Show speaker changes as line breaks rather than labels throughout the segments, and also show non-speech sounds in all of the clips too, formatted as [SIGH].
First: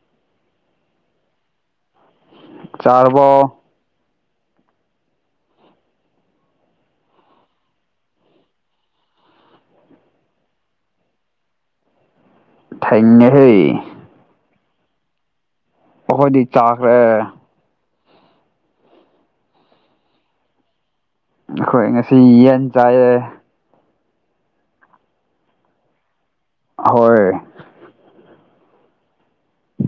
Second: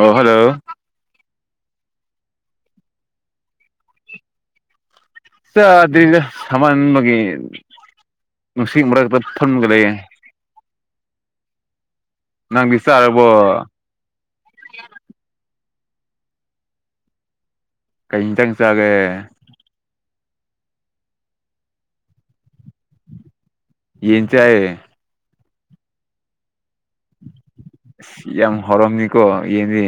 ꯑꯣ ꯍꯜꯂꯣ
ꯆꯥꯔꯕꯣ
ꯆꯥꯗ꯭ꯔꯤꯗ ꯁꯥꯃꯟꯕꯒꯤ ꯅꯨꯡꯁꯤꯠ ꯃꯔꯛꯇ ꯐꯟꯃꯒ ꯂꯩꯌꯦ ꯅꯪꯗꯤ ꯆꯥꯔꯕꯣ
ꯊꯦꯡꯉꯦꯍꯦ ꯑꯩꯈꯣꯏꯗꯤ ꯆꯥꯈ꯭ꯔꯦ
ꯀꯩ ꯍꯤꯖꯥꯡ ꯆꯥꯒꯦ
ꯑꯩꯈꯣꯏ ꯉꯁꯤ ꯌꯦꯟ ꯆꯥꯏꯌꯦ
ꯌꯦꯟ ꯆꯥꯏꯌꯦ
ꯍꯣꯏ
ꯌꯥꯝ ꯍꯥꯎꯔꯝꯅꯤꯀꯣ ꯌꯦꯟꯗꯤ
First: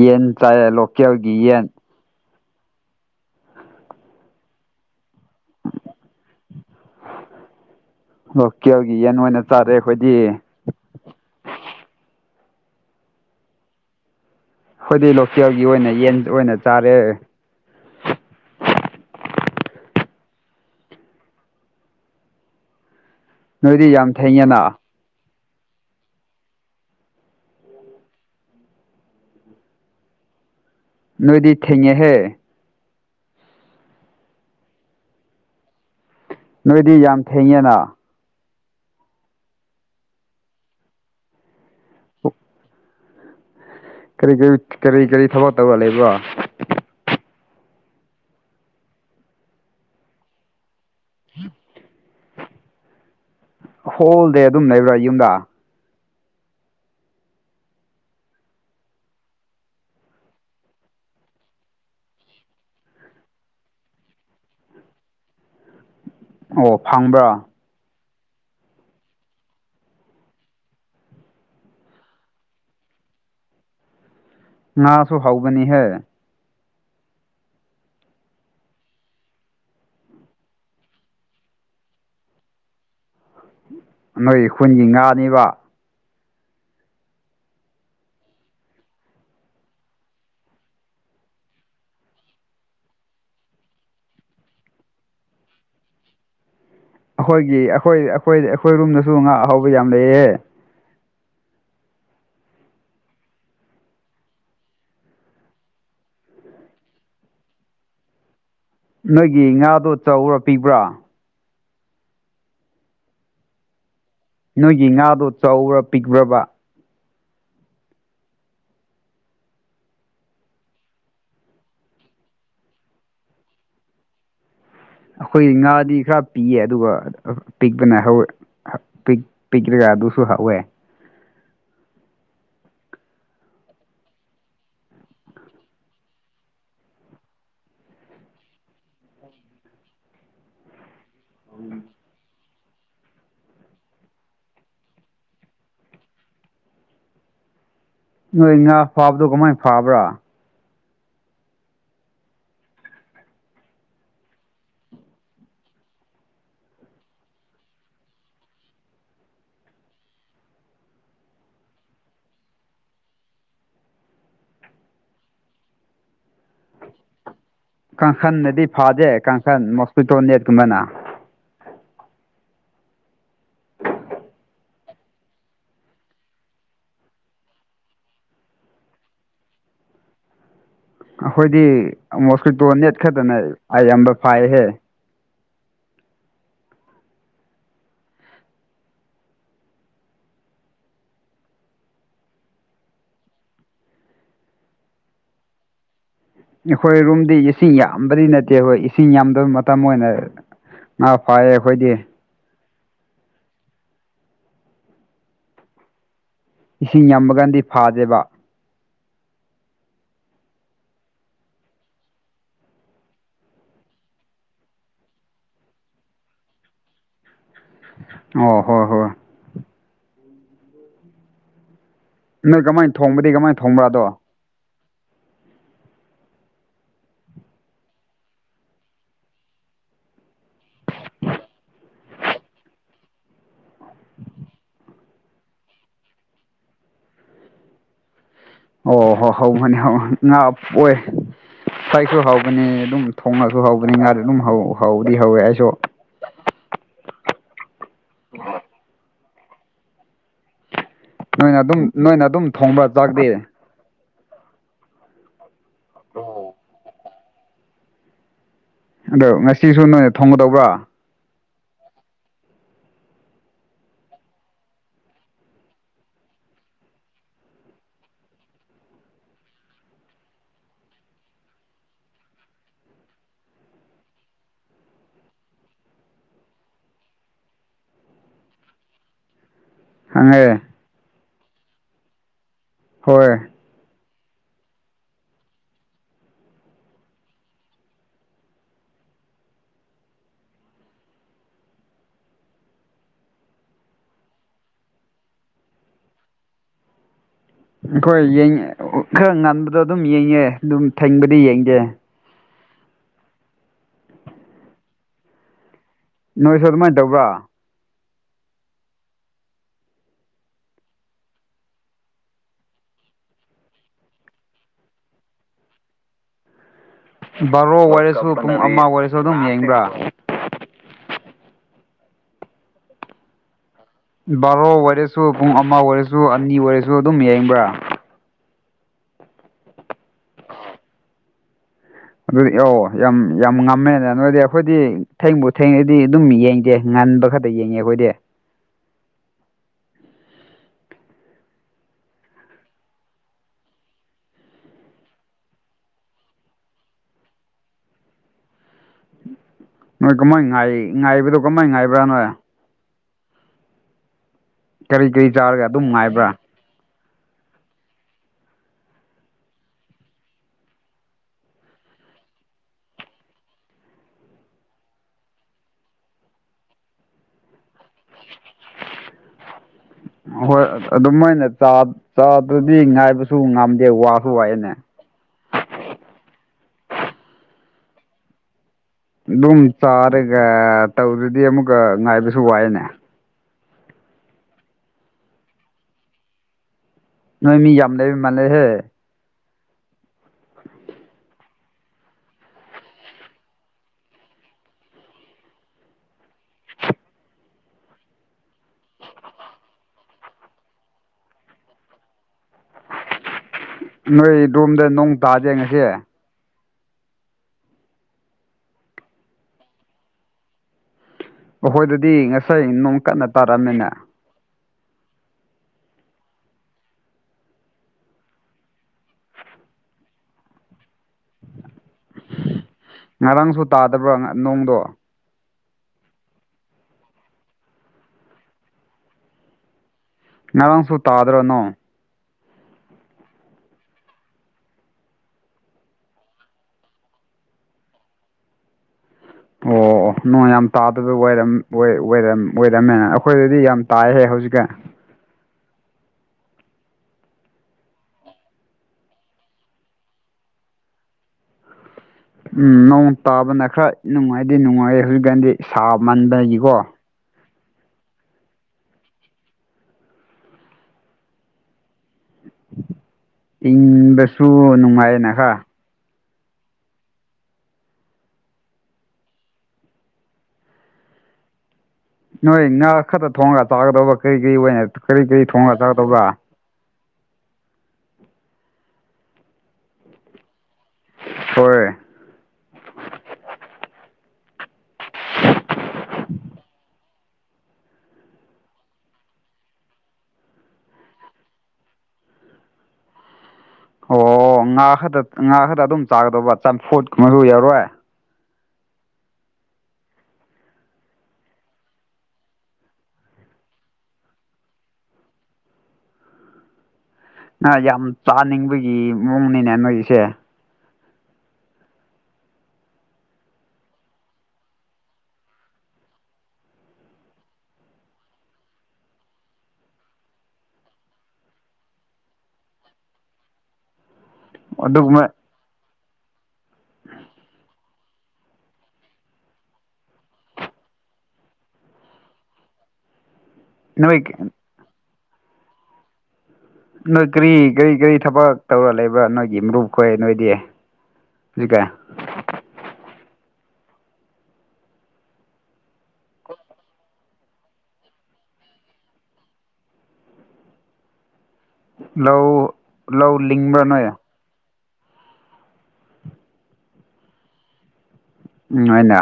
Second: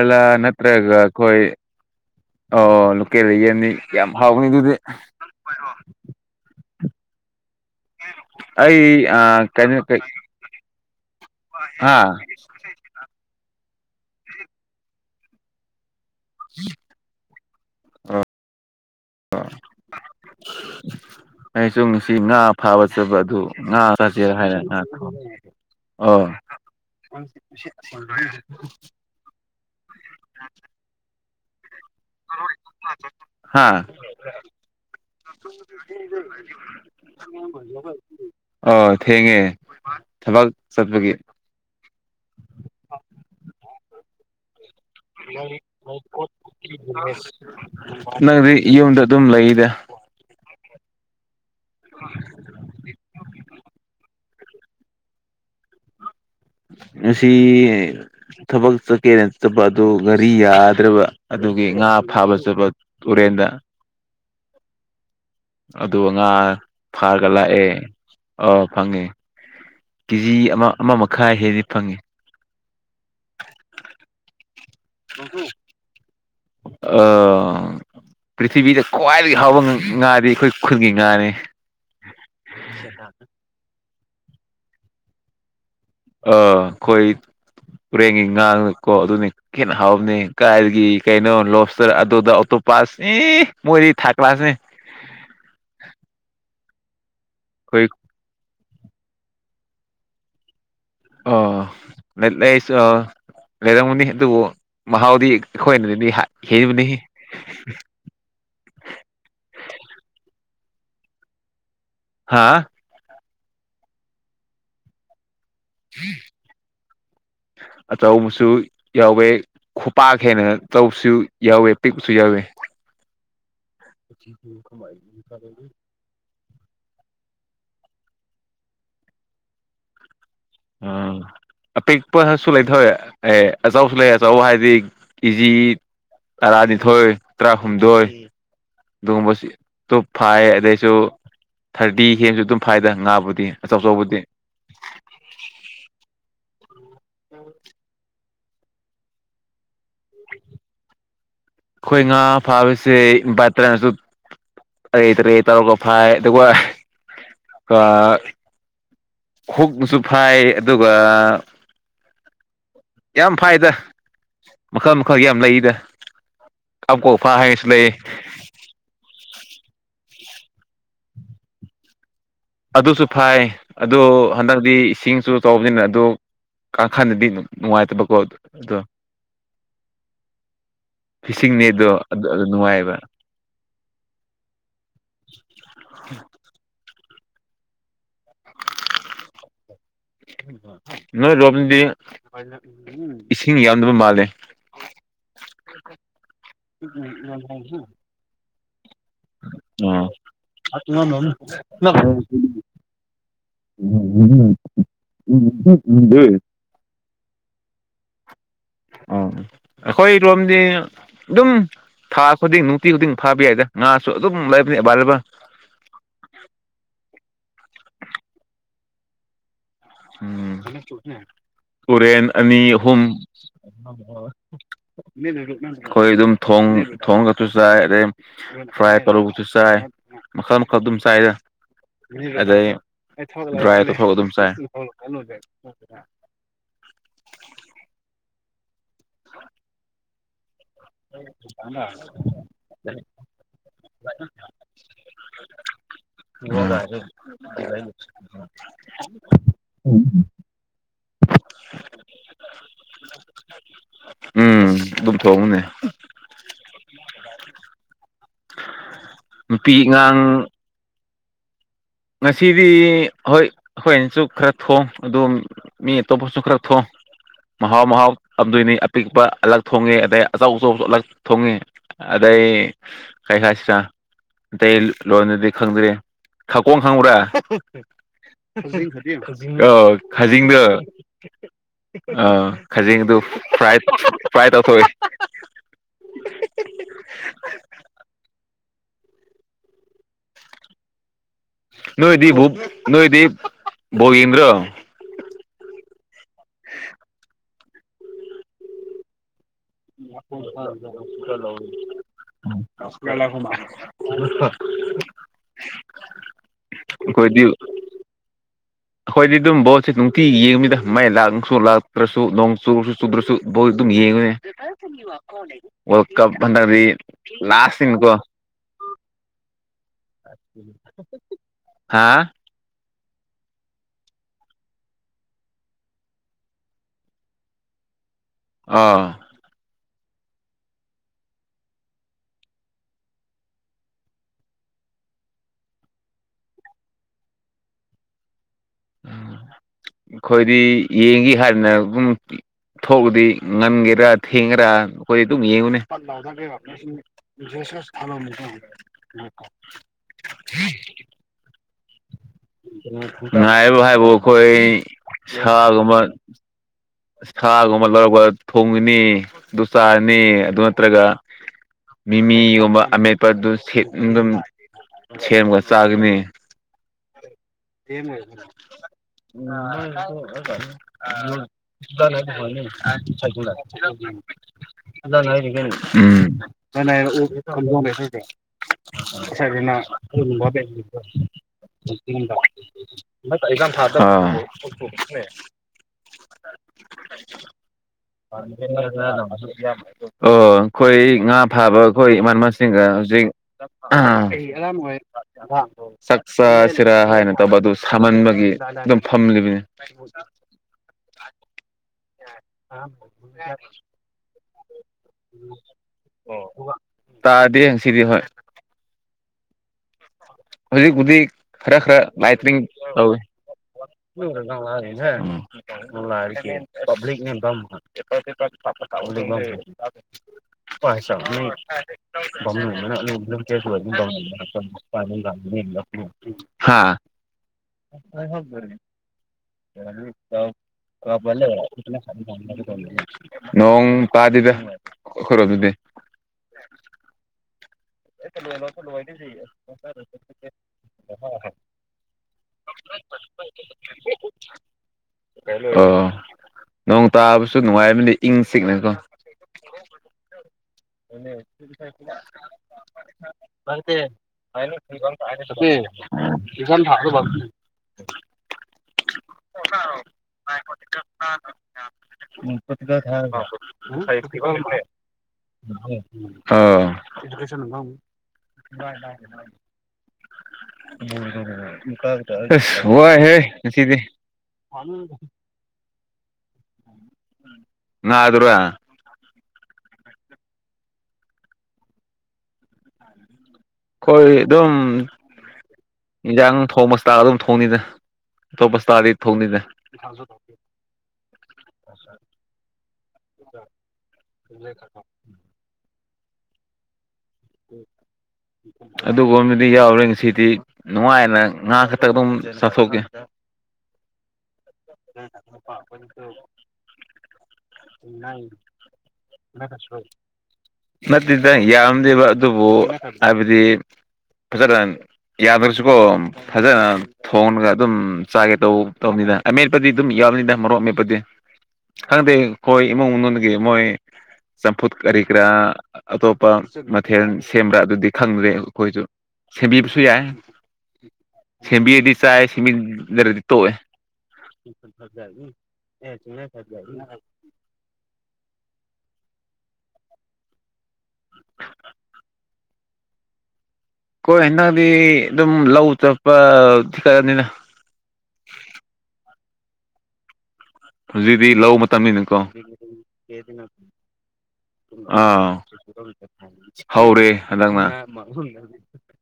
ꯌꯦꯟ ꯆꯥꯏ ꯂꯣꯀꯦꯜꯒꯤ ꯌꯦꯟ
ꯑꯧ ꯂꯣꯀꯦꯜꯒꯤ ꯌꯦꯟꯗꯤ ꯌꯥꯝ ꯍꯥꯎꯒꯅꯤ ꯑꯗꯨꯗꯤ
ꯂꯣꯀꯦꯜꯒꯤ
ꯑꯩ ꯑ
ꯌꯦꯟ ꯑꯣꯏꯅ ꯆꯥꯔꯦ ꯑꯩꯈꯣꯏꯗꯤ
ꯍꯥꯥ
ꯈꯣꯏꯗꯤ ꯂꯣꯀꯦꯜꯒꯤ ꯑꯣꯏꯅ ꯌꯦꯟ ꯑꯣꯏꯅ ꯆꯥꯔꯦ
[UNINTELLIGIBLE] ꯑꯩꯁꯨ ꯉꯁꯤ ꯉꯥ ꯐꯥꯕ ꯆꯠꯄ ꯑꯗꯨ ꯉꯥ
ꯅꯣꯏꯗꯤ ꯌꯥꯝ
ꯆꯥꯖꯦꯔ ꯍꯥꯏꯔ
ꯊꯦꯡꯉꯦꯅ
ꯑꯥ
ꯅꯣꯏꯗꯤ ꯊꯦꯡꯉꯦꯍꯦ
ꯍꯥꯥ
ꯅꯣꯏꯗꯤ ꯌꯥꯝ ꯊꯦꯡꯉꯦꯅ
ꯑꯣ ꯊꯦꯡꯉꯦ ꯊꯕꯛ ꯆꯠꯄꯒꯤ
ꯀꯔꯤ ꯀꯔꯤ ꯀꯔꯤ ꯀꯔꯤ ꯊꯕꯛ ꯇꯧꯔꯒ ꯂꯩꯕ꯭ꯔꯣ
ꯅꯪꯗꯤ ꯌꯨꯝꯗ ꯑꯗꯨꯝ ꯂꯩꯗ
[INAUDIBLE] ꯍꯣꯜꯗꯦ ꯑꯗꯨꯝ ꯂꯩꯕ꯭ꯔꯥ ꯌꯨꯝꯗ
ꯉꯁꯤ ꯊꯕꯛ ꯆꯠꯀꯦꯅ ꯆꯠꯄ ꯑꯗꯨ ꯒꯥꯔꯤ ꯌꯥꯗ꯭ꯔꯕ ꯑꯗꯨꯒꯤ ꯉꯥ ꯐꯥꯕ ꯆꯠꯄ ꯇꯨꯔꯦꯟꯗ ꯑꯗꯨ ꯉꯥ
ꯑꯣ
ꯐꯥꯔꯒ
ꯐꯪꯕ꯭ꯔꯥ
ꯂꯥꯛꯑꯦ ꯑ ꯐꯪꯉꯦ ꯀꯦꯖꯤ ꯑꯃ ꯑꯃ ꯃꯈꯥꯏ ꯍꯦꯗꯤ ꯐꯪꯉꯦ
ꯉꯥꯁꯨ ꯍꯥꯎꯕꯅꯤꯍꯦ
ꯑꯥ ꯄ꯭ꯔꯤꯊꯤꯕꯤꯗ ꯈ꯭ꯋꯥꯏꯗꯒꯤ ꯍꯥꯎꯕ ꯉ ꯉꯥꯗꯤ ꯑꯩꯈꯣꯏ ꯈꯨꯟꯒꯤ ꯉꯥꯅꯤ [UNINTELLIGIBLE]
ꯅꯣꯏ ꯈꯨꯟꯒꯤ ꯉꯥꯅꯤꯕ
ꯑꯥ ꯑꯩꯈꯣꯏ ꯇꯨꯔꯦꯟꯒꯤ ꯉꯥꯀꯣ ꯑꯗꯨꯅꯤ ꯍꯦꯟꯅ ꯍꯥꯎꯕꯅꯦ ꯀꯥꯏꯗꯒꯤ ꯀꯩꯅꯣ ꯂꯣꯄꯁꯇꯔ ꯑꯗꯨꯗꯥ ꯑꯣꯛꯇꯣꯄꯥꯁ ꯑꯦ ꯃꯣꯏꯗꯤ ꯊꯥꯔꯠ ꯀ꯭ꯂꯥꯁꯅꯦ
ꯑꯩꯈꯣꯏꯒꯤ ꯑꯩꯈꯣꯏ ꯑꯩꯈꯣꯏ ꯑꯩꯈꯣꯏ ꯔꯣꯝꯗꯁꯨ ꯉꯥ ꯑꯍꯥꯎꯕ ꯌꯥꯝ ꯂꯩꯌꯦ
ꯑꯥ [UNINTELLIGIBLE] ꯂꯩꯔꯝꯒꯅꯤ ꯑꯗꯨꯕꯨ ꯃꯍꯥꯎꯗꯤ ꯑꯩꯈꯣꯏꯅꯗꯤ ꯍꯦꯟꯕꯅꯤꯍꯦ
ꯅꯣꯏꯒꯤ ꯉꯥꯗꯣ ꯆꯥꯎꯕꯔꯥ ꯄꯤꯛꯄꯔꯥ
ꯍꯥꯥ
ꯅꯣꯏꯒꯤ ꯉꯥꯗꯣ ꯆꯥꯎꯕꯔꯥ ꯄꯤꯛꯄ꯭ꯔꯕ
ꯑꯆꯧꯕꯁꯨ ꯌꯥꯎꯋꯦ ꯈꯨꯄꯥꯛ ꯍꯦꯟꯅ ꯌꯥꯎꯕꯁꯨ ꯌꯥꯎꯋꯦ ꯄꯤꯛꯄꯁꯨ ꯌꯥꯎꯋꯦ [INAUDIBLE] [UNINTELLIGIBLE]
ꯑꯩꯈꯣꯏꯒꯤ ꯉꯥꯗꯤ ꯈꯔ ꯄꯤꯛꯌꯦ ꯑꯗꯨꯒ ꯄꯤꯛꯄꯅ ꯄꯤꯛꯔꯒ ꯑꯗꯨꯁꯨ ꯍꯥꯎꯋꯦ
ꯎꯝ
[INAUDIBLE]
ꯑꯄꯤꯛꯄꯁꯨ ꯂꯩꯇꯧꯋꯦ ꯑꯦ ꯑꯆꯥꯎꯁꯨ ꯂꯩꯌ‌ꯦ ꯑꯆꯥꯎꯕ ꯍꯥꯏꯗꯤ ꯀ‌ꯦꯖꯤ ꯇꯔꯥꯅꯤꯊ‌ꯣꯏ ꯇ꯭ꯔꯥꯍꯨꯝꯗꯣꯏ ꯑꯗꯨꯒꯨꯝꯕ ꯇ ꯐꯥꯏ ꯑꯗꯩꯁꯨ ꯊꯥꯔꯇꯤ ꯍꯦꯟꯅ ꯑꯗꯨꯝ ꯐꯥꯏꯗ ꯉꯥꯕꯨꯗꯤ ꯑꯆꯧꯕꯕꯨꯗꯤ [INAUDIBLE]
ꯅꯣꯏ ꯉꯥ ꯐꯥꯕꯗꯣ ꯀꯃꯥꯏꯅ ꯐꯥꯕ꯭ꯔꯥ
ꯑꯩꯈꯣꯏ ꯉꯥ ꯐꯥꯕꯁꯦ ꯏꯄꯥꯇꯔꯅꯁꯨ ꯑ ꯇꯔꯦ ꯇꯧꯔꯒ ꯐꯥꯏ ꯑꯗꯨꯒ ꯑ ꯍꯨꯛꯄꯁꯨ ꯐꯥꯏ ꯑꯗꯨꯒ ꯌꯥꯝ ꯐꯥꯏꯗ ꯃꯈꯜ ꯃꯈꯜꯒꯤ ꯌꯥꯝ ꯂꯩꯗ ꯀꯥꯞ ꯀ ꯐ ꯍꯥꯏꯁ
ꯀꯥꯡꯈꯟꯅꯗꯤ ꯐꯥꯗꯦ ꯀꯥꯡꯈꯟ ꯃꯣꯁꯀꯇꯣ ꯅꯦꯠꯀꯨꯝꯕꯅ
ꯑꯗꯨꯁꯨ ꯐꯥꯏ ꯑꯗꯨ ꯍꯟꯗꯛꯇꯤ ꯏꯁꯤꯡꯁꯨ ꯆꯥꯎꯕꯅꯤꯅ ꯑꯗꯨ ꯀꯥꯡ ꯈꯟꯅꯗꯤ ꯅꯨꯡꯉꯥꯏꯇꯕꯀꯣ ꯑꯗ‌ꯣ
[INAUDIBLE] ꯑꯩꯈꯣꯏꯗꯤ
ꯐꯤꯁꯤꯡꯅꯦ ꯑꯗꯣ ꯑꯗꯨ
ꯃꯣꯁꯀꯤ꯭ꯔꯤꯇꯣ ꯅꯦꯠ
ꯅꯨꯡꯉꯥꯏꯕ
ꯈꯛꯇꯅ ꯑꯌꯥꯝꯕ ꯐꯥꯏꯍꯦ
ꯅꯣꯏ ꯔ‌ꯣꯝꯗꯗꯤ ꯏꯁꯤꯡ ꯌꯥꯝꯗꯕ ꯃꯥꯜꯂꯦ
ꯑꯩꯈꯣꯏ ꯔ‌ꯣꯝꯗꯤ ꯏꯁꯤꯡ ꯌꯥꯝꯕꯗꯤ ꯅꯠꯇ‌ꯦꯕ ꯏꯁꯤꯡ ꯌꯥꯝꯗꯕ ꯃꯇꯝ
ꯑꯥ
ꯑꯣꯏꯅ ꯉꯥ ꯐꯥꯏꯌꯦ ꯑꯩꯈꯣꯏꯗꯤ
[UNINTELLIGIBLE]
ꯏꯁꯤꯡ ꯌꯥꯝꯕ ꯀꯥꯟꯗꯤ ꯐꯥꯗꯦꯕ
ꯑ‌ꯣ ꯑꯩꯈꯣꯏꯔꯣꯝꯗꯤ ꯑꯗꯨꯝ ꯊꯥ ꯈꯨꯗꯤꯡ ꯅꯨꯡꯇꯤ ꯈꯨꯗꯤꯡ ꯐꯥꯕ ꯌꯥꯏꯗ ꯉꯥꯁꯨ ꯑꯗꯨꯝ ꯂꯩꯕꯅꯤ ꯑꯦꯕꯥꯏꯂꯦꯕꯜ
ꯑꯣ ꯍꯣꯏ ꯍꯣꯏ
ꯎꯝ ꯇꯨꯔꯦꯟ
ꯅꯣꯏ
ꯑꯅꯤ
ꯀꯃꯥꯏꯅ
ꯑꯍꯨꯝ
ꯊꯣꯡꯕꯗꯤ ꯀꯃꯥꯏꯅ ꯊꯣꯡꯕ꯭ꯔꯥ ꯑꯗꯣ
ꯑꯩꯈꯣꯏ ꯑꯗꯨꯝ ꯊꯣꯡ ꯊ‌ꯣꯡꯉꯒꯁꯨ ꯆꯥꯏ ꯑꯗꯩ ꯐ꯭ꯔꯥꯏ ꯇꯧꯔꯒꯁꯨ ꯆꯥꯏ ꯃꯈꯜ ꯃꯈꯜ ꯑꯗꯨꯝ ꯆꯥꯏꯗ ꯑꯗꯩ ꯗ꯭ꯔꯥꯏ ꯇꯧꯔ‌ꯣꯛꯑ ꯑꯗꯨꯝ ꯆꯥꯏ
ꯑꯣ ꯍ‌ꯣ ꯍꯥꯎꯕꯅ‌ꯦ ꯉꯥ ꯑꯣꯏ ꯐꯔꯥꯏꯁꯨ ꯍꯥꯎꯕꯅꯤ ꯑꯗꯨꯝ ꯊꯣꯡꯉꯁꯨ ꯍꯥꯎꯕꯅꯤ ꯉꯥꯗꯤ ꯑꯗꯨꯝ ꯍꯥꯎꯗꯤ ꯍꯥꯎꯋꯦ ꯑꯩꯁꯨ
[UNINTELLIGIBLE] [INAUDIBLE]
[UNINTELLIGIBLE]
ꯎꯝ
ꯅꯣꯏꯅ ꯑꯗꯨꯝ ꯅꯣꯏꯅ ꯑꯗꯨꯝ ꯊꯣꯡꯕ꯭ꯔ ꯆꯥꯛꯇꯤ
ꯎꯝ ꯑꯗꯨꯝ ꯊꯣꯡꯕꯅꯦ
[INAUDIBLE] ꯑꯗꯣ
ꯅꯨꯄꯤ
ꯉꯁꯤꯁꯨ ꯅꯣꯏꯅ
ꯑꯉꯥꯡ
ꯊꯣꯡꯒꯗꯧꯕ꯭ꯔꯥ
ꯉꯁꯤꯗꯤ ꯍꯣꯏ ꯑꯩꯈ‌ꯣꯏꯅꯁꯨ ꯈꯔ ꯊꯣꯡ ꯑꯗꯨꯝ ꯃꯤ ꯑꯇꯣꯞꯄꯁꯨ ꯈꯔ ꯊꯣꯡ ꯃꯍꯥꯎ ꯃꯍꯥꯎ ꯐꯝꯗꯣꯏꯅꯤ ꯑꯄꯤꯛꯄ ꯑꯂꯛ ꯊꯣꯡꯉꯦ ꯑꯗꯩ ꯑꯆꯧ ꯑꯆꯧꯕꯁꯨ ꯑꯂꯛ ꯊꯣꯡꯉꯦ ꯑꯗꯩ ꯀꯩ ꯍꯥꯏꯁꯤꯔꯥ ꯑꯇꯩ ꯂꯣꯟꯗꯗꯤ ꯈꯪꯗ꯭ꯔꯤ ꯀꯣꯡ ꯈꯪꯕ꯭ꯔꯥ
ꯈꯪꯉꯦ
ꯈꯖꯤꯡꯗ ꯑꯥ ꯈꯖꯤꯡꯗꯨ
ꯍꯣꯏ
ꯐ꯭ꯔꯥꯏ ꯐ꯭ꯔꯥꯏ ꯇꯧꯊꯣꯛꯏ ꯅꯣꯏꯗꯤ ꯅꯣꯏꯗꯤ ꯕꯣꯜ ꯌꯦꯡꯗ꯭ꯔꯣ
ꯑꯩꯈꯣꯏ ꯌꯦꯡꯉ ꯈꯔ ꯉꯟꯕꯗꯣ ꯑꯗꯨꯝ ꯌꯦꯡꯉꯦ ꯑꯗꯨꯝ ꯊꯦꯡꯕꯗꯤ ꯌꯦꯡꯗꯦ
[UNINTELLIGIBLE]
ꯅꯣꯏꯁꯨ ꯑꯗꯨꯃꯥꯏꯅ ꯇꯧꯕ꯭ꯔꯥ
ꯑꯩꯈꯣꯏꯗꯤ ꯑꯗꯨꯝ ꯕꯣꯠꯁꯦ ꯅꯨꯡꯇꯤ ꯌꯦꯡꯉꯤꯗ ꯃꯩ ꯂꯥꯛꯁꯨ ꯂꯥꯛꯇ꯭ꯔꯁꯨ ꯅꯣꯡ ꯆꯨꯨꯔꯁꯨ ꯆꯨꯗ꯭ꯔꯁꯨ ꯕꯣꯜ ꯑꯗꯨꯝ ꯌꯦꯡꯉꯦ ꯋꯥꯔꯜ ꯀꯞ [UNINTELLIGIBLE]
ꯕꯥꯔꯣ
ꯂꯥꯁꯅꯤꯅꯀꯣ
ꯑꯣꯏꯔꯁꯨ ꯄꯨꯡ ꯑꯃ ꯑꯣꯏꯔꯁꯨ ꯑꯗꯨꯝ ꯌꯦꯡꯕ꯭ꯔꯥ
ꯍꯥꯥ
ꯕꯥꯔꯣ ꯑꯣꯏꯔꯁꯨ ꯄꯨꯡ ꯑꯃ ꯑꯣꯏꯔꯁꯨ ꯑꯅꯤ ꯑꯣꯏꯔꯁꯨ ꯑꯗꯨꯝ ꯌꯦꯡꯕ꯭ꯔꯥ
ꯑꯥ
[INAUDIBLE] ꯑꯗꯨꯗꯤ ꯑꯧ ꯌꯥꯝ ꯌꯥꯝ ꯉꯝꯃꯦꯅ ꯅꯣꯏꯗꯤ ꯑꯩꯈꯣꯏꯗꯤ ꯊꯦꯡꯕꯨ ꯊꯦꯡꯉꯗꯤ ꯑꯗꯨꯝ ꯌꯦꯡꯗꯦ ꯉꯟꯕ ꯈꯛꯇ ꯑ ꯌꯦꯡꯉꯦ ꯑꯩꯈꯣꯏꯗꯤ [INAUDIBLE]
ꯑꯩꯈꯣꯏꯗꯤ ꯌꯦꯡꯈꯤ ꯍꯥꯏꯗꯅ ꯑꯗꯨꯝ ꯊꯣꯛꯑꯗꯤ ꯉꯟꯒꯦꯔꯥ ꯊꯦꯡꯒꯦꯔꯥ ꯑꯩꯈꯣꯏ ꯑꯗꯨꯝ ꯌꯦꯡꯉꯨꯅꯦ [UNINTELLIGIBLE]
ꯅꯣꯏ ꯀꯃꯥꯏ ꯉꯥꯏ ꯉꯥꯏꯕꯗꯣ ꯀꯃꯥꯏ ꯉꯥꯏꯕ꯭ꯔꯥꯅꯣꯏ
ꯉꯥꯏꯕ ꯍꯥꯏꯕꯨ ꯑꯩꯈꯣꯏ
ꯀꯔꯤ ꯀꯔꯤ ꯆꯥꯔꯒ ꯑꯗꯨꯝ
ꯁꯥꯒꯨꯝꯕ
ꯉꯥꯏꯕ꯭ꯔꯥ
ꯁꯥꯒꯨꯝꯕ ꯂꯧꯔꯛꯄ ꯊꯣꯡꯉꯅꯤ ꯑꯗꯨ ꯆꯥꯔꯅꯤ ꯑꯗꯨ ꯅꯠꯇ꯭ꯔꯒ ꯃꯤꯃꯤꯒꯨꯝꯕ ꯑꯃꯦꯠꯄꯗꯨ ꯁꯦꯝ ꯑꯗꯨꯝ ꯁꯦꯝꯒ ꯆꯥꯒꯅꯤ [UNINTELLIGIBLE]
ꯑꯍꯣꯏ ꯑꯗꯨꯝ ꯃꯣꯏꯅ ꯆꯥꯗꯨꯗꯤ ꯉꯥꯏꯕꯁꯨ ꯉꯝꯗꯦ ꯋꯥꯁꯨ ꯋꯥꯏꯑꯦꯅꯦ
[UNINTELLIGIBLE]
ꯑꯗꯨꯝ ꯆꯥꯔꯒ ꯇꯧꯗꯗꯤ ꯑꯃꯨꯛꯀ ꯉꯥꯏꯕꯁꯨ ꯋꯥꯏꯅꯦ
ꯑ [UNINTELLIGIBLE]
ꯅꯣꯏ ꯃꯤ ꯌꯥꯝ ꯂꯩꯕ
ꯑꯣ
ꯃꯥꯜꯂꯦꯍꯦ
ꯑꯩꯈꯣꯏ ꯉꯥ ꯐꯥꯕ ꯑꯩꯈꯣꯏ ꯏꯃꯥꯟꯅꯕꯁꯤꯡꯒ ꯍꯧꯖꯤꯛ ꯑ ꯆꯥꯛ ꯆꯥ ꯁꯤꯔꯥ ꯍꯥꯏꯅ ꯇꯧꯕ ꯑꯗꯨ ꯁꯥꯃꯟꯕꯒꯤ ꯑꯗꯨꯝ ꯐꯝꯂꯤꯕꯅꯤ [UNINTELLIGIBLE]
ꯅꯣꯏ ꯔꯣꯝꯗ ꯅꯣꯡ ꯇꯥꯗꯦ ꯉꯁꯤ
ꯇꯥꯗꯦ ꯁꯤꯗꯤ ꯍꯣꯏ ꯍꯧꯖꯤꯛ ꯄꯨꯗꯤ ꯈꯔ ꯈꯔ
ꯑꯩꯈꯣꯏꯗꯗꯤ
ꯂꯥꯏꯇꯤꯛ
ꯉꯁꯥꯏ ꯅꯣꯡ
ꯇꯧꯋꯦ
ꯀꯟꯅ ꯇꯥꯔꯝꯃꯦꯅꯦ
[UNINTELLIGIBLE] ꯄꯕꯂꯤꯛ [UNINTELLIGIBLE]
[INAUDIBLE]
[UNINTELLIGIBLE]
ꯉꯔꯥꯡꯁꯨ
[UNINTELLIGIBLE]
ꯇꯥꯗꯕ꯭ꯔꯣ ꯅꯣꯡꯗꯣ
[INAUDIBLE] [INAUDIBLE]
ꯉꯔꯥꯡꯁꯨ ꯇꯥꯗ꯭ꯔꯣ ꯅꯣꯡ
[UNINTELLIGIBLE] ꯅꯣꯡ ꯇꯥꯗꯦꯗ ꯈꯣꯏꯔꯣꯝꯗꯗꯤ [UNINTELLIGIBLE]
ꯑꯣ ꯑꯣ ꯅꯣꯡ ꯌꯥꯝ ꯇꯥꯗꯕ ꯑꯣꯏꯔꯝꯃꯦꯅ ꯑꯩꯈꯣꯏꯗꯗꯤ ꯌꯥꯝ ꯇꯥꯏꯍꯦ ꯍꯧꯖꯤꯛꯀ
ꯑꯣ ꯅꯣꯡ ꯇꯥꯕꯁꯨ ꯅꯨꯡꯉꯥꯏꯕꯅꯦ ꯏꯪ ꯆꯤꯛꯅꯤꯀꯣ ꯑ [INAUDIBLE]
ꯎꯝ ꯅꯣꯡ ꯇꯥꯕꯅ ꯈꯔ ꯅꯨꯡꯉꯥꯏꯗꯤ ꯅꯨꯡꯉꯥꯏꯌꯦ ꯍꯧꯖꯤꯛꯀꯥꯟꯗꯤ ꯁꯥꯃꯟꯕꯒꯤꯀꯣ
[UNINTELLIGIBLE] [UNINTELLIGIBLE] [UNINTELLIGIBLE] ꯎꯝ ꯄꯒ ꯍꯥꯏꯔꯕ
ꯏꯪꯕꯁꯨ ꯅꯨꯡꯉꯥꯏꯌꯦꯅꯈꯔ
ꯑꯥꯎ [UNINTELLIGIBLE] ꯏꯁ
ꯅꯣꯏ ꯉꯥ ꯈꯛꯇ
ꯋꯥꯏꯍꯦ
ꯊꯣꯡꯉꯒ
ꯉꯁꯤꯗꯤ
ꯆꯥꯒꯗꯧꯕ ꯀꯔꯤ ꯀꯔꯤ ꯑꯣꯏꯅ ꯀꯔꯤ ꯀꯔꯤ ꯊꯣꯡꯉꯒ ꯆꯥꯒꯗꯧꯕ꯭ꯔꯥ
ꯉꯥꯗꯨ꯭ꯔ
ꯍꯣꯏ
ꯎꯝ [UNINTELLIGIBLE] ꯀꯣꯏ ꯑꯗꯨꯝ ꯌꯦꯟꯖꯥꯡ ꯊꯣꯡꯕ ꯏꯁꯇꯥꯏꯜꯗ ꯑꯗꯨꯝ ꯊꯣꯡꯅꯤꯗ ꯑꯇꯣꯞꯄ ꯏꯁꯇꯥꯏꯜꯗꯤ ꯊꯣꯡꯗꯦꯗ
[INAUDIBLE]
[INAUDIBLE]
ꯑꯣ ꯉꯥ ꯈꯛꯇ ꯉꯥ ꯈꯛꯇ ꯑꯗꯨꯝ ꯆꯥꯒꯗꯧꯕ ꯆꯝꯐꯨꯠꯀꯨꯝꯕꯗꯨ ꯌꯥꯎꯔꯣꯏ
ꯑꯗꯨꯒꯨꯝꯕꯗꯤ ꯌꯥꯎꯔꯣꯏ ꯉꯁꯤꯗꯤ ꯅꯨꯡꯉꯥꯏꯅ ꯉꯥ ꯈꯛꯇ ꯑꯗꯨꯝ ꯆꯥꯊꯣꯛꯀꯦ [INAUDIBLE]
ꯉꯥ ꯌꯥꯝ ꯆꯥꯅꯤꯡꯕꯒꯤ ꯃꯑꯣꯡꯅꯤꯅꯦ ꯅꯣꯏꯒꯤꯁꯦ
ꯅꯠꯇꯦꯗ ꯌꯥꯝꯗꯦꯕ ꯑꯗꯨꯕꯨ ꯍꯥꯏꯕꯗꯤ ꯐꯖꯅ ꯌꯥꯗ꯭ꯔꯁꯨꯀꯣ ꯐꯖꯅ ꯊꯣꯡꯉꯒ ꯑꯗꯨꯝ ꯆꯥꯒꯦ ꯇꯧ- ꯇꯧꯅꯤꯗ ꯑꯃꯦꯠꯄꯗꯤ ꯑꯗꯨꯝ ꯌꯥꯎꯕꯅꯤꯗ ꯃꯣꯔꯣꯛ ꯑꯃꯦꯠꯄꯗꯤ ꯈꯪꯗꯦ ꯑꯩꯈꯣꯏ ꯏꯃꯨꯡ ꯃꯅꯨꯡꯗꯒꯤ ꯃꯣꯏ ꯆꯝꯐꯨꯠ
ꯑꯗꯨꯒꯨꯝꯕ
ꯀꯔꯤꯀ꯭ꯔꯥ ꯑꯇꯣꯞꯄ ꯃꯊꯦꯜ ꯁꯦꯝꯕ꯭ꯔꯥ ꯑꯗꯨꯗꯤ ꯈꯪꯗ꯭ꯔꯦ ꯑꯩꯈꯣꯏꯁꯨ ꯁꯦꯝꯕꯤꯕꯁꯨ ꯌꯥꯏ ꯁꯦꯝꯕꯤꯔꯗꯤ ꯆꯥꯏ ꯁꯦꯝꯕꯤꯗ꯭ꯔꯗꯤ ꯇꯣꯛꯑꯦ
ꯅꯣꯏ
[UNINTELLIGIBLE]
ꯀꯔꯤ-ꯀꯔꯤ-ꯀꯔꯤ ꯊꯕꯛ ꯇꯧꯔ ꯂꯩꯕ꯭ꯔꯥ ꯅꯣꯏꯒꯤ ꯃꯔꯨꯞꯈꯣꯏ ꯅꯣꯏꯗꯤ ꯍꯧꯖꯤꯛ ꯀꯥꯟ
ꯈꯣꯏ ꯍꯟꯗꯛꯗꯤ ꯑꯗꯨꯝ ꯂꯧ ꯆꯠꯄ ꯈꯔꯅꯤꯅ ꯍꯧꯖꯤꯛꯇꯤ ꯂꯧ ꯃꯇꯝꯅꯤꯅꯀꯣ
ꯂꯧ ꯂꯧ ꯂꯤꯡꯕ꯭ꯔꯥ ꯅꯣꯏ
ꯑꯥ ꯍꯧꯔꯦ ꯍꯟꯗꯛꯅ
ꯎꯪ ꯑꯩꯅ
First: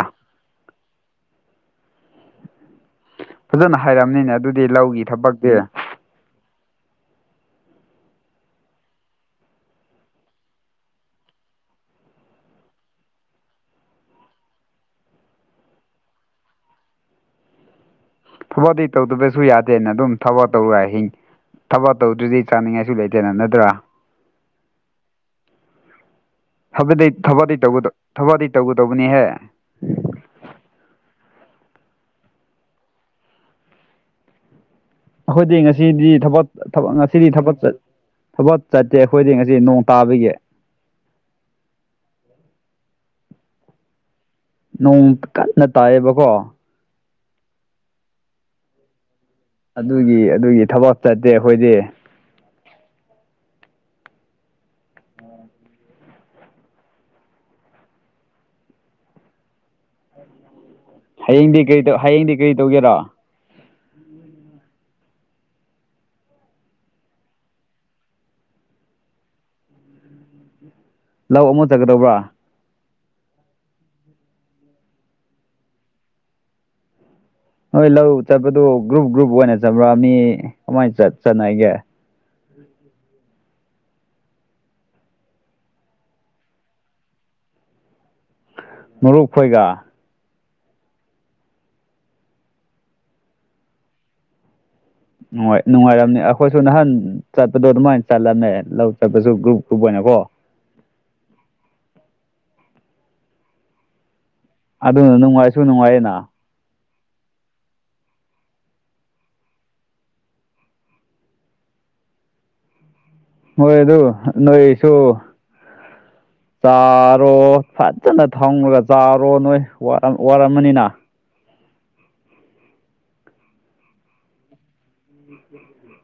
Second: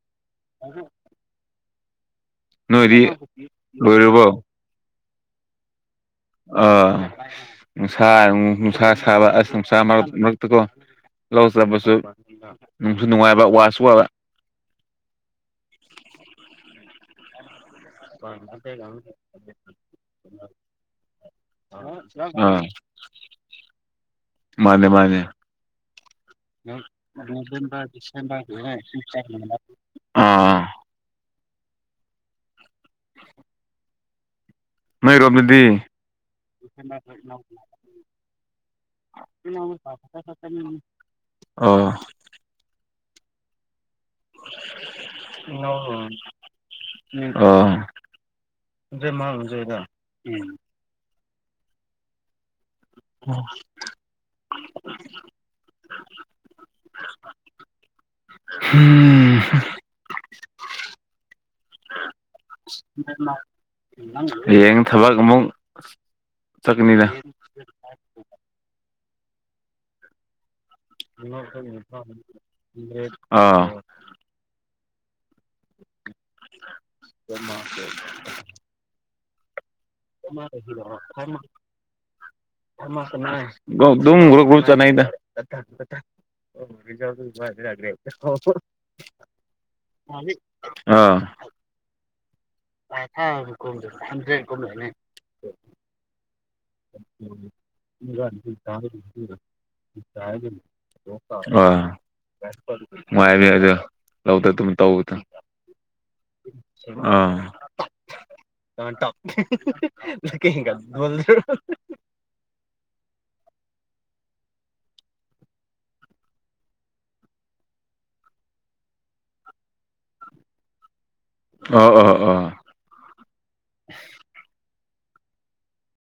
ꯅꯣꯏꯗꯤ
ꯐꯖꯅ
ꯂꯣꯏꯔꯕꯣ
ꯍꯥꯏꯔꯝꯅꯤꯅꯦ ꯑꯗꯨꯗꯤ ꯂꯧꯒꯤ ꯊꯕꯛꯇꯤ
ꯑꯥ ꯅꯨꯡꯁꯥ ꯅꯨꯡꯁꯥ ꯁꯥꯕ ꯑꯁ ꯅꯨꯡꯁꯥ ꯃꯔꯛ ꯃꯔꯛꯇꯀꯣ ꯂꯧ ꯆꯠꯄꯁꯨ ꯅꯨꯡꯁꯨ ꯅꯨꯡꯉꯥꯏꯕ ꯋꯥꯁꯨ ꯋꯥꯕ
ꯊꯕꯛꯗꯤ ꯇꯧꯗꯕꯁꯨ ꯌꯥꯗꯦꯅ ꯑꯗꯨꯝ ꯊꯕꯛ ꯇꯧꯔꯍꯤꯡ ꯊꯕꯛ ꯇꯧꯗ꯭ꯔꯗꯤ
ꯑꯥ
ꯆꯥꯅꯤꯡꯉꯥꯏꯁꯨ ꯂꯩꯇꯦꯅ ꯅꯠꯇ꯭ꯔꯥ
ꯃꯥꯅꯦ ꯃꯥꯅꯦ
ꯊꯕꯗꯤ-ꯊꯕꯗꯤ ꯇꯧꯒꯗ ꯊꯕꯗꯤ ꯇꯧꯒꯗꯧꯕꯅꯤꯍꯦ
ꯑꯥ ꯑꯥ [INAUDIBLE]
ꯑꯩꯈꯣꯏꯗꯤ
ꯅꯣꯏꯔꯣꯝꯗꯗꯤ
ꯉꯁꯤꯗꯤ ꯊꯕꯛ ꯉꯁꯤꯗꯤ ꯊꯕꯛ ꯆꯠ ꯊꯕꯛ ꯆꯠꯇꯦ ꯑꯩꯈꯣꯏꯗꯤ ꯉꯁꯤ ꯅꯣꯡ ꯇꯥꯕꯒꯤ
ꯑꯥ
ꯅꯣꯡ ꯀꯟꯅ ꯇꯥꯏꯌꯦꯕꯀꯣ
[INAUDIBLE] [UNINTELLIGIBLE]
ꯑꯗꯨꯒꯤ-ꯑꯗꯨꯒꯤ ꯊꯕꯛ ꯆꯠꯇꯦ ꯑꯩꯈꯣꯏꯗꯤ
[INAUDIBLE]
[INAUDIBLE]
[UNINTELLIGIBLE]
ꯍꯌꯦꯡꯗꯤ ꯀꯩ ꯇꯧ ꯍꯌꯦꯡꯗꯤ ꯀꯔꯤ ꯇꯧꯒꯦꯔꯣ
ꯍꯌꯦꯡ ꯊꯕꯛ ꯑꯃꯨꯛ ꯆꯠꯀꯅꯤꯗ
ꯂꯧ ꯑꯃꯨꯛ ꯆꯠꯀꯗꯧꯕ꯭ꯔꯥ
ꯑꯥ [INAUDIBLE]
ꯅꯣꯏ ꯂꯧ ꯆꯠꯄꯗꯨ ꯒ꯭ꯔꯨꯞ ꯒ꯭ꯔꯨꯞ ꯑꯣꯏꯅ ꯆꯠꯕ꯭ꯔ ꯃꯤ ꯀꯃꯥꯏꯅ ꯆꯠꯅꯒꯦ
ꯑꯗꯨꯝ ꯒ꯭ꯔꯨꯄ ꯒ꯭ꯔꯨꯞ ꯆꯠꯅꯩꯗ [UNINTELLIGIBLE]
ꯃꯔꯨꯞ ꯈꯣꯏꯒ
ꯑ [UNINTELLIGIBLE]
ꯅꯨꯡꯉꯥꯏ ꯅꯨꯡꯉꯥꯏꯔꯝꯅꯤ ꯑꯩꯈꯣꯏꯁꯨ ꯅꯍꯥꯟ ꯆꯠꯄꯗꯣ ꯑꯗꯨꯃꯥꯏꯅ ꯆꯠꯂꯝꯃꯦ ꯂꯧ ꯆꯠꯄꯁꯨ ꯒ꯭ꯔꯨꯞ ꯒ꯭ꯔꯨꯞ ꯑꯣꯏꯅꯀꯣ
ꯑ ꯅꯨꯡꯉꯥꯏꯕꯤ ꯑꯗꯨ ꯂꯧꯗꯥ
ꯑꯗꯨꯅ ꯅꯨꯡꯉꯥꯏꯁꯨ ꯅꯨꯡꯉꯥꯏꯌꯦꯅ
ꯑ [UNINTELLIGIBLE]
ꯍꯣꯏ ꯑꯗꯨ ꯅꯣꯏꯁꯨ ꯆꯥꯔꯣ ꯐꯖꯅ ꯊꯥꯎꯉꯒ ꯆꯥꯔꯣ ꯅꯣꯏ ꯋꯥꯔꯝꯃꯅꯤꯅ
ꯑꯣ ꯑꯣ ꯑꯣ